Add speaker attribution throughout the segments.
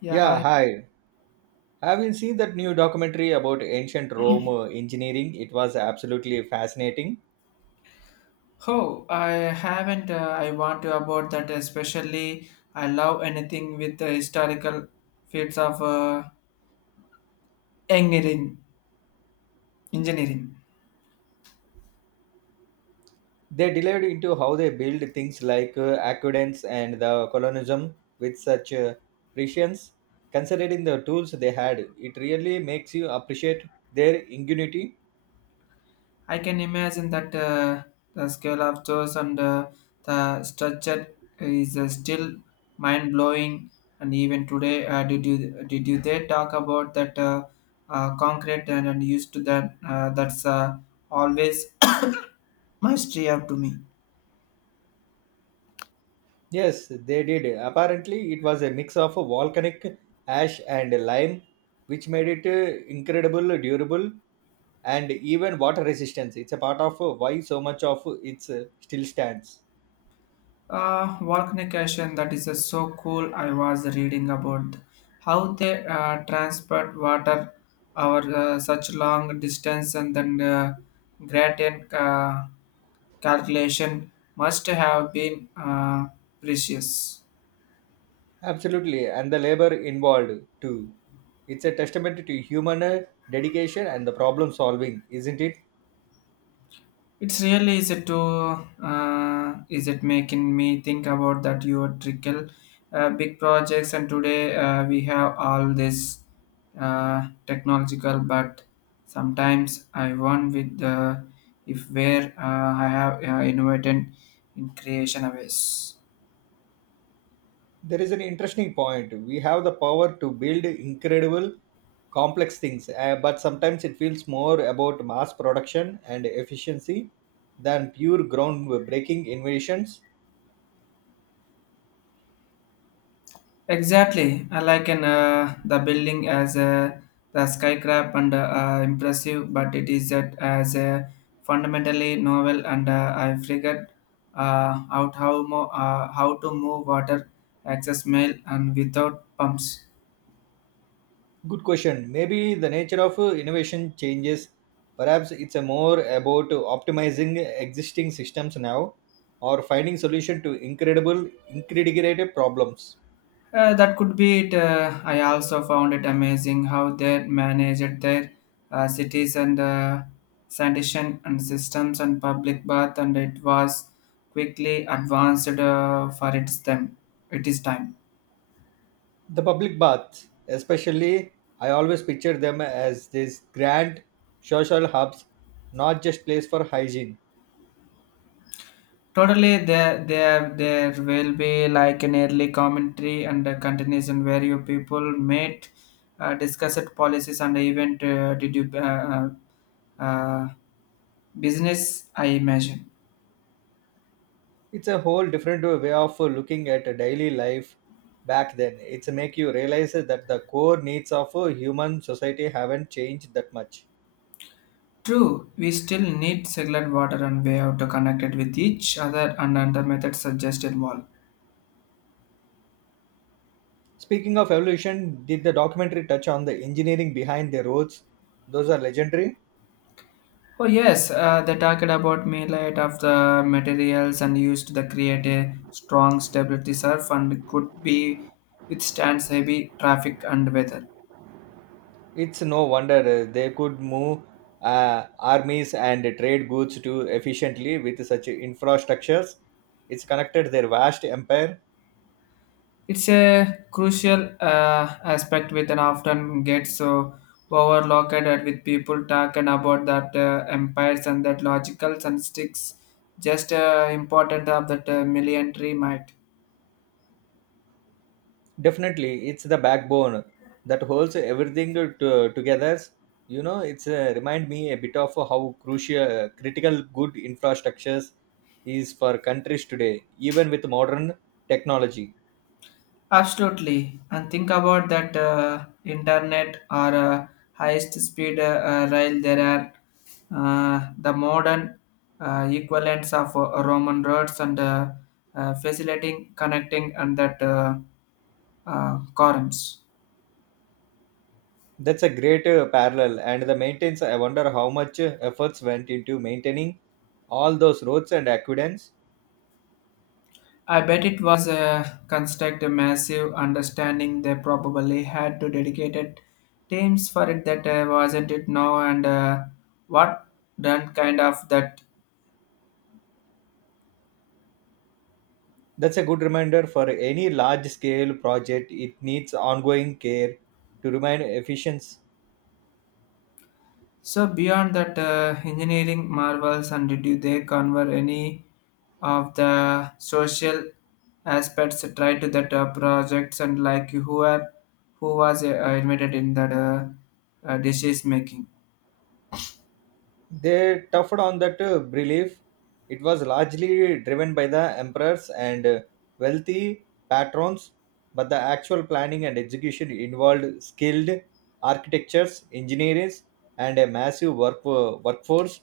Speaker 1: Yeah,
Speaker 2: Yeah,
Speaker 1: hi.
Speaker 2: hi. Have you seen that new documentary about ancient Rome engineering? It was absolutely fascinating.
Speaker 1: Oh, I haven't. I want to about that especially. I love anything with the historical fields of engineering. Engineering.
Speaker 2: They delved into how they built things like aqueducts and the colonialism with such precision. Considering the tools they had, it really makes you appreciate their ingenuity.
Speaker 1: I can imagine that the scale of those and the structure is still mind blowing. And even today, did you they talk about that concrete and used to that? That's always mystery up to me.
Speaker 2: Yes, they did. Apparently, it was a mix of volcanic ash and lime, which made it incredible durable and even water resistance it's a part of why so much of it still stands
Speaker 1: Volcanication, that is so cool. I was reading about how they transport water over such long distance, and then gradient calculation must have been precious.
Speaker 2: absolutely and the labor involved too it's a testament to human dedication and the problem solving isn't it
Speaker 1: It's really is it to is it making me think about that your trickle big projects, and today we have all this technological, but sometimes I wonder with the if where I have innovated in creation of ways.
Speaker 2: there is an interesting point we have the power to build incredible complex things but sometimes it feels more about mass production and efficiency than pure groundbreaking innovations.
Speaker 1: Exactly. I like an, the building as a, the skyscraper and impressive, but it is that as a fundamentally novel, and I figured out how to move water, access mail, and without pumps.
Speaker 2: Good question. Maybe the nature of innovation changes. Perhaps it's a more about optimizing existing systems now or finding solution to incredible problems.
Speaker 1: That could be it. I also found it amazing how they managed their cities and sanitation and systems and public bath, and it was quickly advanced for its them. It is time.
Speaker 2: The public baths, especially, I always picture them as these grand social hubs, not just place for hygiene.
Speaker 1: Totally, there will be like an early commentary and a continuation where you people met, discussed policies, and even did you uh, business? I imagine.
Speaker 2: It's a whole different way of looking at daily life back then. It's make you realize that the core needs of a human society haven't changed that much.
Speaker 1: True, we still need circular water and way out to connect it with each other and under method suggested wall.
Speaker 2: Speaking of evolution, did the documentary touch on the engineering behind the roads? Those are legendary.
Speaker 1: Oh yes, they talked about millite of the materials and used to create a strong stability surf and could be withstands heavy traffic and weather.
Speaker 2: It's no wonder they could move armies and trade goods too efficiently with such infrastructures. It's connected their vast empire.
Speaker 1: It's a crucial aspect with an often gets so overlooked at with people talking about that empires and that logicals and sticks just important of that military might.
Speaker 2: Definitely, it's the backbone that holds everything to, together. You know, it's remind me a bit of how crucial, critical good infrastructures is for countries today, even with modern technology.
Speaker 1: Absolutely, and think about that internet or highest speed rail. There are the modern equivalents of Roman roads and facilitating connecting and that columns.
Speaker 2: That's a great parallel. And the maintenance, I wonder how much efforts went into maintaining all those roads and aqueducts.
Speaker 1: I bet it was a construct a massive understanding. They probably had to dedicated teams for it that wasn't it now, and what done kind of that.
Speaker 2: That's a good reminder for any large scale project. It needs ongoing care to remain efficient.
Speaker 1: So beyond that engineering marvels, and did they convert any of the social aspects tied to that projects, and like who are who was invited in that decision making?
Speaker 2: They toughed on that belief. It was largely driven by the emperors and wealthy patrons, but the actual planning and execution involved skilled architects, engineers, and a massive workforce,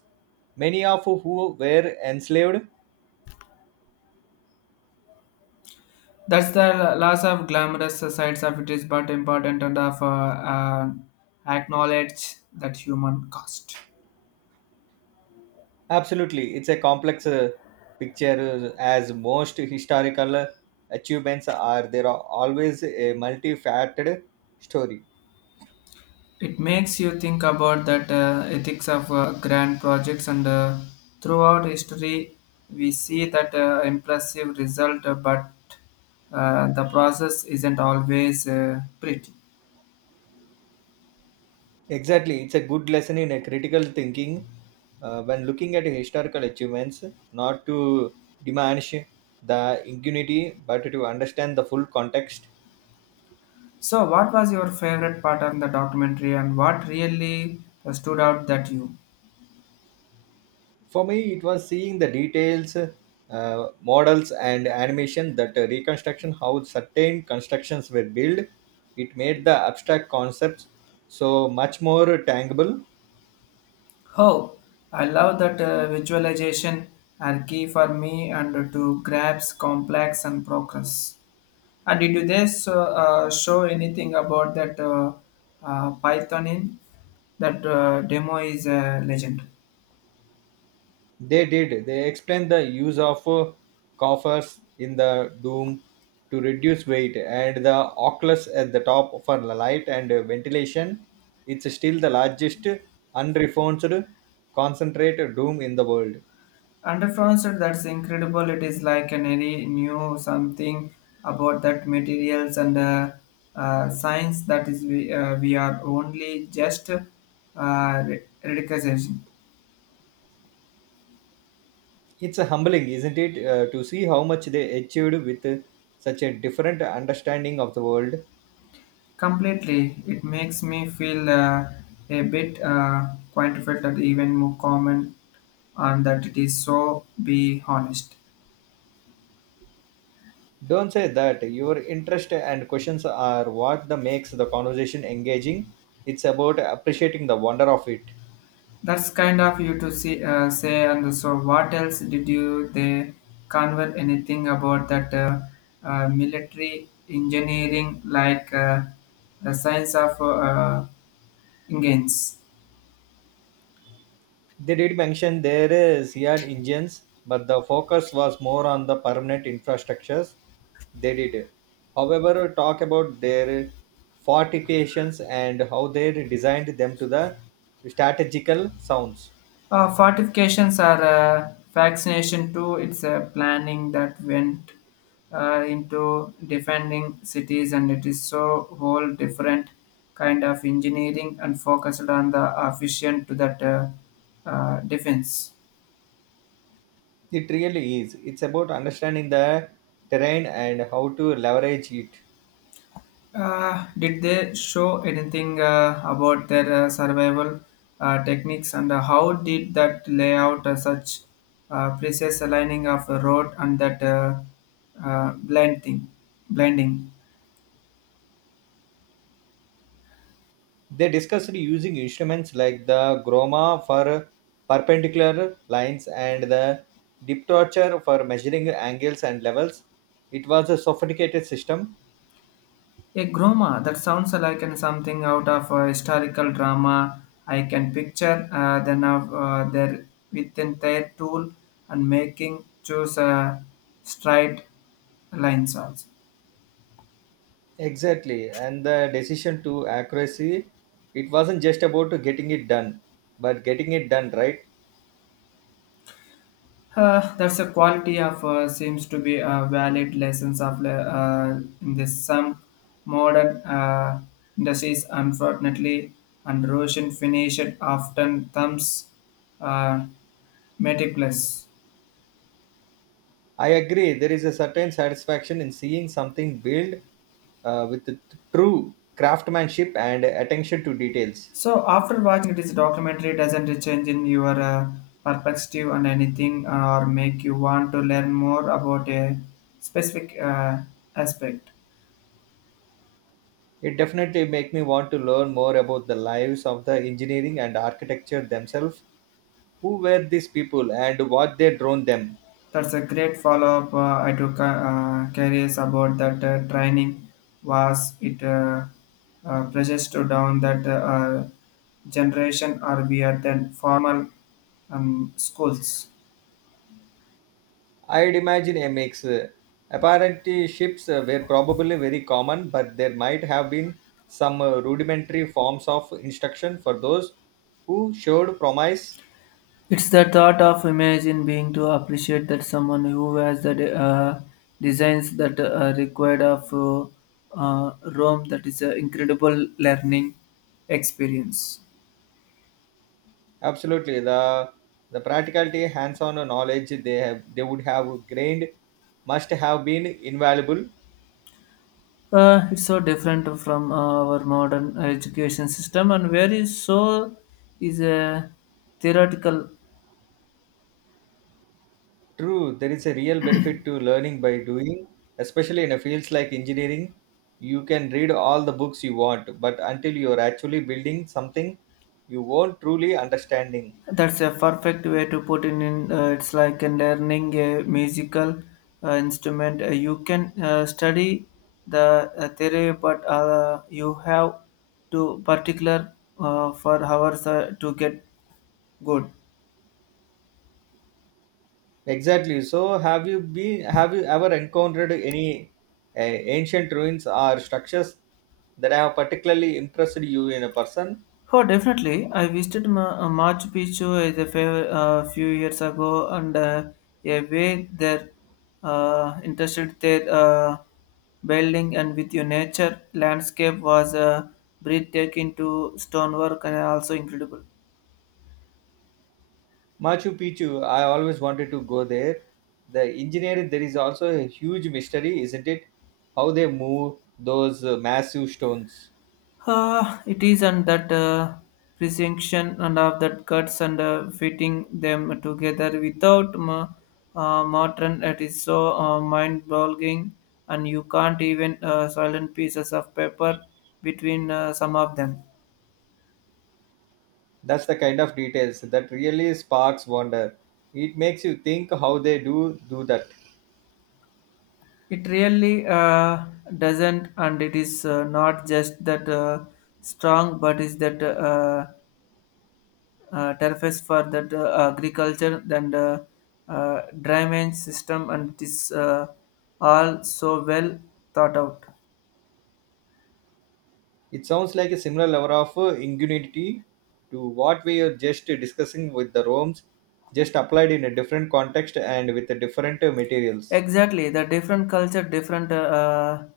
Speaker 2: many of who were enslaved.
Speaker 1: That's the loss of glamorous sides of it is, but important and of uh, acknowledge that human cost.
Speaker 2: Absolutely, it's a complex picture as most historical achievements are. There are always a multifaceted story.
Speaker 1: It makes you think about that ethics of grand projects, and throughout history, we see that impressive result, but the process isn't always pretty.
Speaker 2: Exactly, it's a good lesson in a critical thinking when looking at historical achievements, not to diminish the impunity, but to understand the full context.
Speaker 1: So, what was your favorite part on the documentary, and what really stood out that you?
Speaker 2: For me, it was seeing the details, models, and animation that reconstruction how certain constructions were built. It made the abstract concepts so much more tangible
Speaker 1: Oh, I love that visualization are key for me and to grasp complex and progress. And did you this show anything about that Python in? That demo is a legend.
Speaker 2: They did. They explained the use of coffers in the dome to reduce weight and the oculus at the top for the light and ventilation. It's still the largest unreformed concentrated dome in the world.
Speaker 1: Under France, that's incredible. It is like an any new something about that materials and science that is we are only just ridiculization.
Speaker 2: It's humbling, isn't it, to see how much they achieved with such a different understanding of the world.
Speaker 1: Completely, it makes me feel a bit quantified, that even more common, and that it is so. Be honest.
Speaker 2: Don't say that. Your interest and questions are what the makes the conversation engaging. It's about appreciating the wonder of it.
Speaker 1: That's kind of you to see, say. And so, what else did you they convert anything about that military engineering, like the science of engines?
Speaker 2: They did mention there is Seat engines, but the focus was more on the permanent infrastructures. They did, however, talk about their fortifications and how they designed them to the strategical sounds.
Speaker 1: Fortifications are vaccination too. It's a planning that went into defending cities, and it is so whole different kind of engineering and focused on the efficient to that defense.
Speaker 2: It really is. It's about understanding the terrain and how to leverage it.
Speaker 1: Did they show anything about their survival techniques and how did that layout such precise aligning of the road and that uh, blending blending
Speaker 2: They discussed using instruments like the groma for perpendicular lines and the diptocher for measuring angles and levels. It was a sophisticated system.
Speaker 1: A groma, that sounds like an something out of a historical drama. I can picture there within their tool and making choose straight lines also.
Speaker 2: Exactly, and the decision to accuracy, it wasn't just about getting it done, but getting it done right.
Speaker 1: That's a quality of seems to be a valid lessons of in this some modern industries, unfortunately, and Russian finished often thumbs uh, meticulous.
Speaker 2: I agree, there is a certain satisfaction in seeing something built with true craftsmanship and attention to details.
Speaker 1: So after watching this documentary, doesn't it change in your perspective on anything, or make you want to learn more about a specific aspect?
Speaker 2: It definitely make me want to learn more about the lives of the engineering and architecture themselves. Who were these people and what they drawn them?
Speaker 1: That's a great follow-up. I took curious about that training. Was it precious to down that generation, or we are then formal schools?
Speaker 2: I'd imagine a mix. Apparently, ships were probably very common, but there might have been some rudimentary forms of instruction for those who showed promise.
Speaker 1: It's the thought of imagine being to appreciate that someone who has the designs that are required of Rome, that is an incredible learning experience.
Speaker 2: Absolutely, the practicality, hands-on knowledge they have they would have gained must have been invaluable
Speaker 1: It's so different from our modern education system and very so is a theoretical.
Speaker 2: True, there is a real benefit to learning by doing, especially in a fields like engineering. You can read all the books you want, but until you are actually building something, you won't truly understanding.
Speaker 1: That's a perfect way to put it in. It's like learning a musical instrument. You can study the theory, but you have to particular for hours to get good.
Speaker 2: Exactly. So, have you been? Have you ever encountered any ancient ruins or structures that have particularly impressed you in a person?
Speaker 1: Oh, definitely. I visited Machu Picchu as a few years ago, and a way that interested their building and with your nature landscape was breathtaking to stonework and also incredible.
Speaker 2: Machu Picchu, I always wanted to go there. The engineering, there is also a huge mystery, isn't it? How they move those massive stones.
Speaker 1: It is, and that presentation and of that cuts and fitting them together without modern, it is so mind-boggling, and you can't even silent pieces of paper between some of them.
Speaker 2: That's the kind of details that really sparks wonder. It makes you think how they do that.
Speaker 1: It really doesn't, and it is not just that strong, but is that tariffs for that agriculture and drainage system, and it is all so well thought out.
Speaker 2: It sounds like a similar level of ingenuity to what we are just discussing with the Rome's, just applied in a different context and with a different materials.
Speaker 1: Exactly, the different culture, different uh,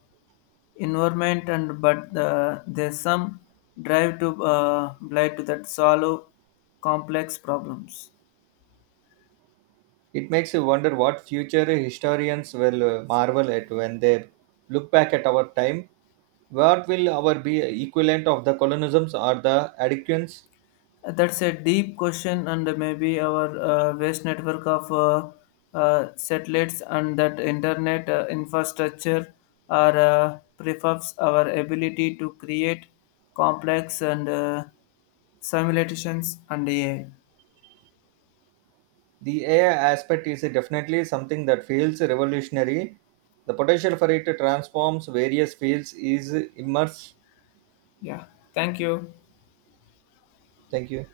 Speaker 1: environment, and but the, there's some drive to blind to that solve complex problems.
Speaker 2: It makes you wonder what future historians will marvel at when they look back at our time. What will our be equivalent of the colonisms or the adequance?
Speaker 1: That's a deep question, and maybe our vast network of satellites and that internet infrastructure are prefabs our ability to create complex and simulations and AI.
Speaker 2: The AI aspect is definitely something that feels revolutionary. The potential for it to transforms various fields is immense.
Speaker 1: Yeah, thank you.
Speaker 2: Thank you.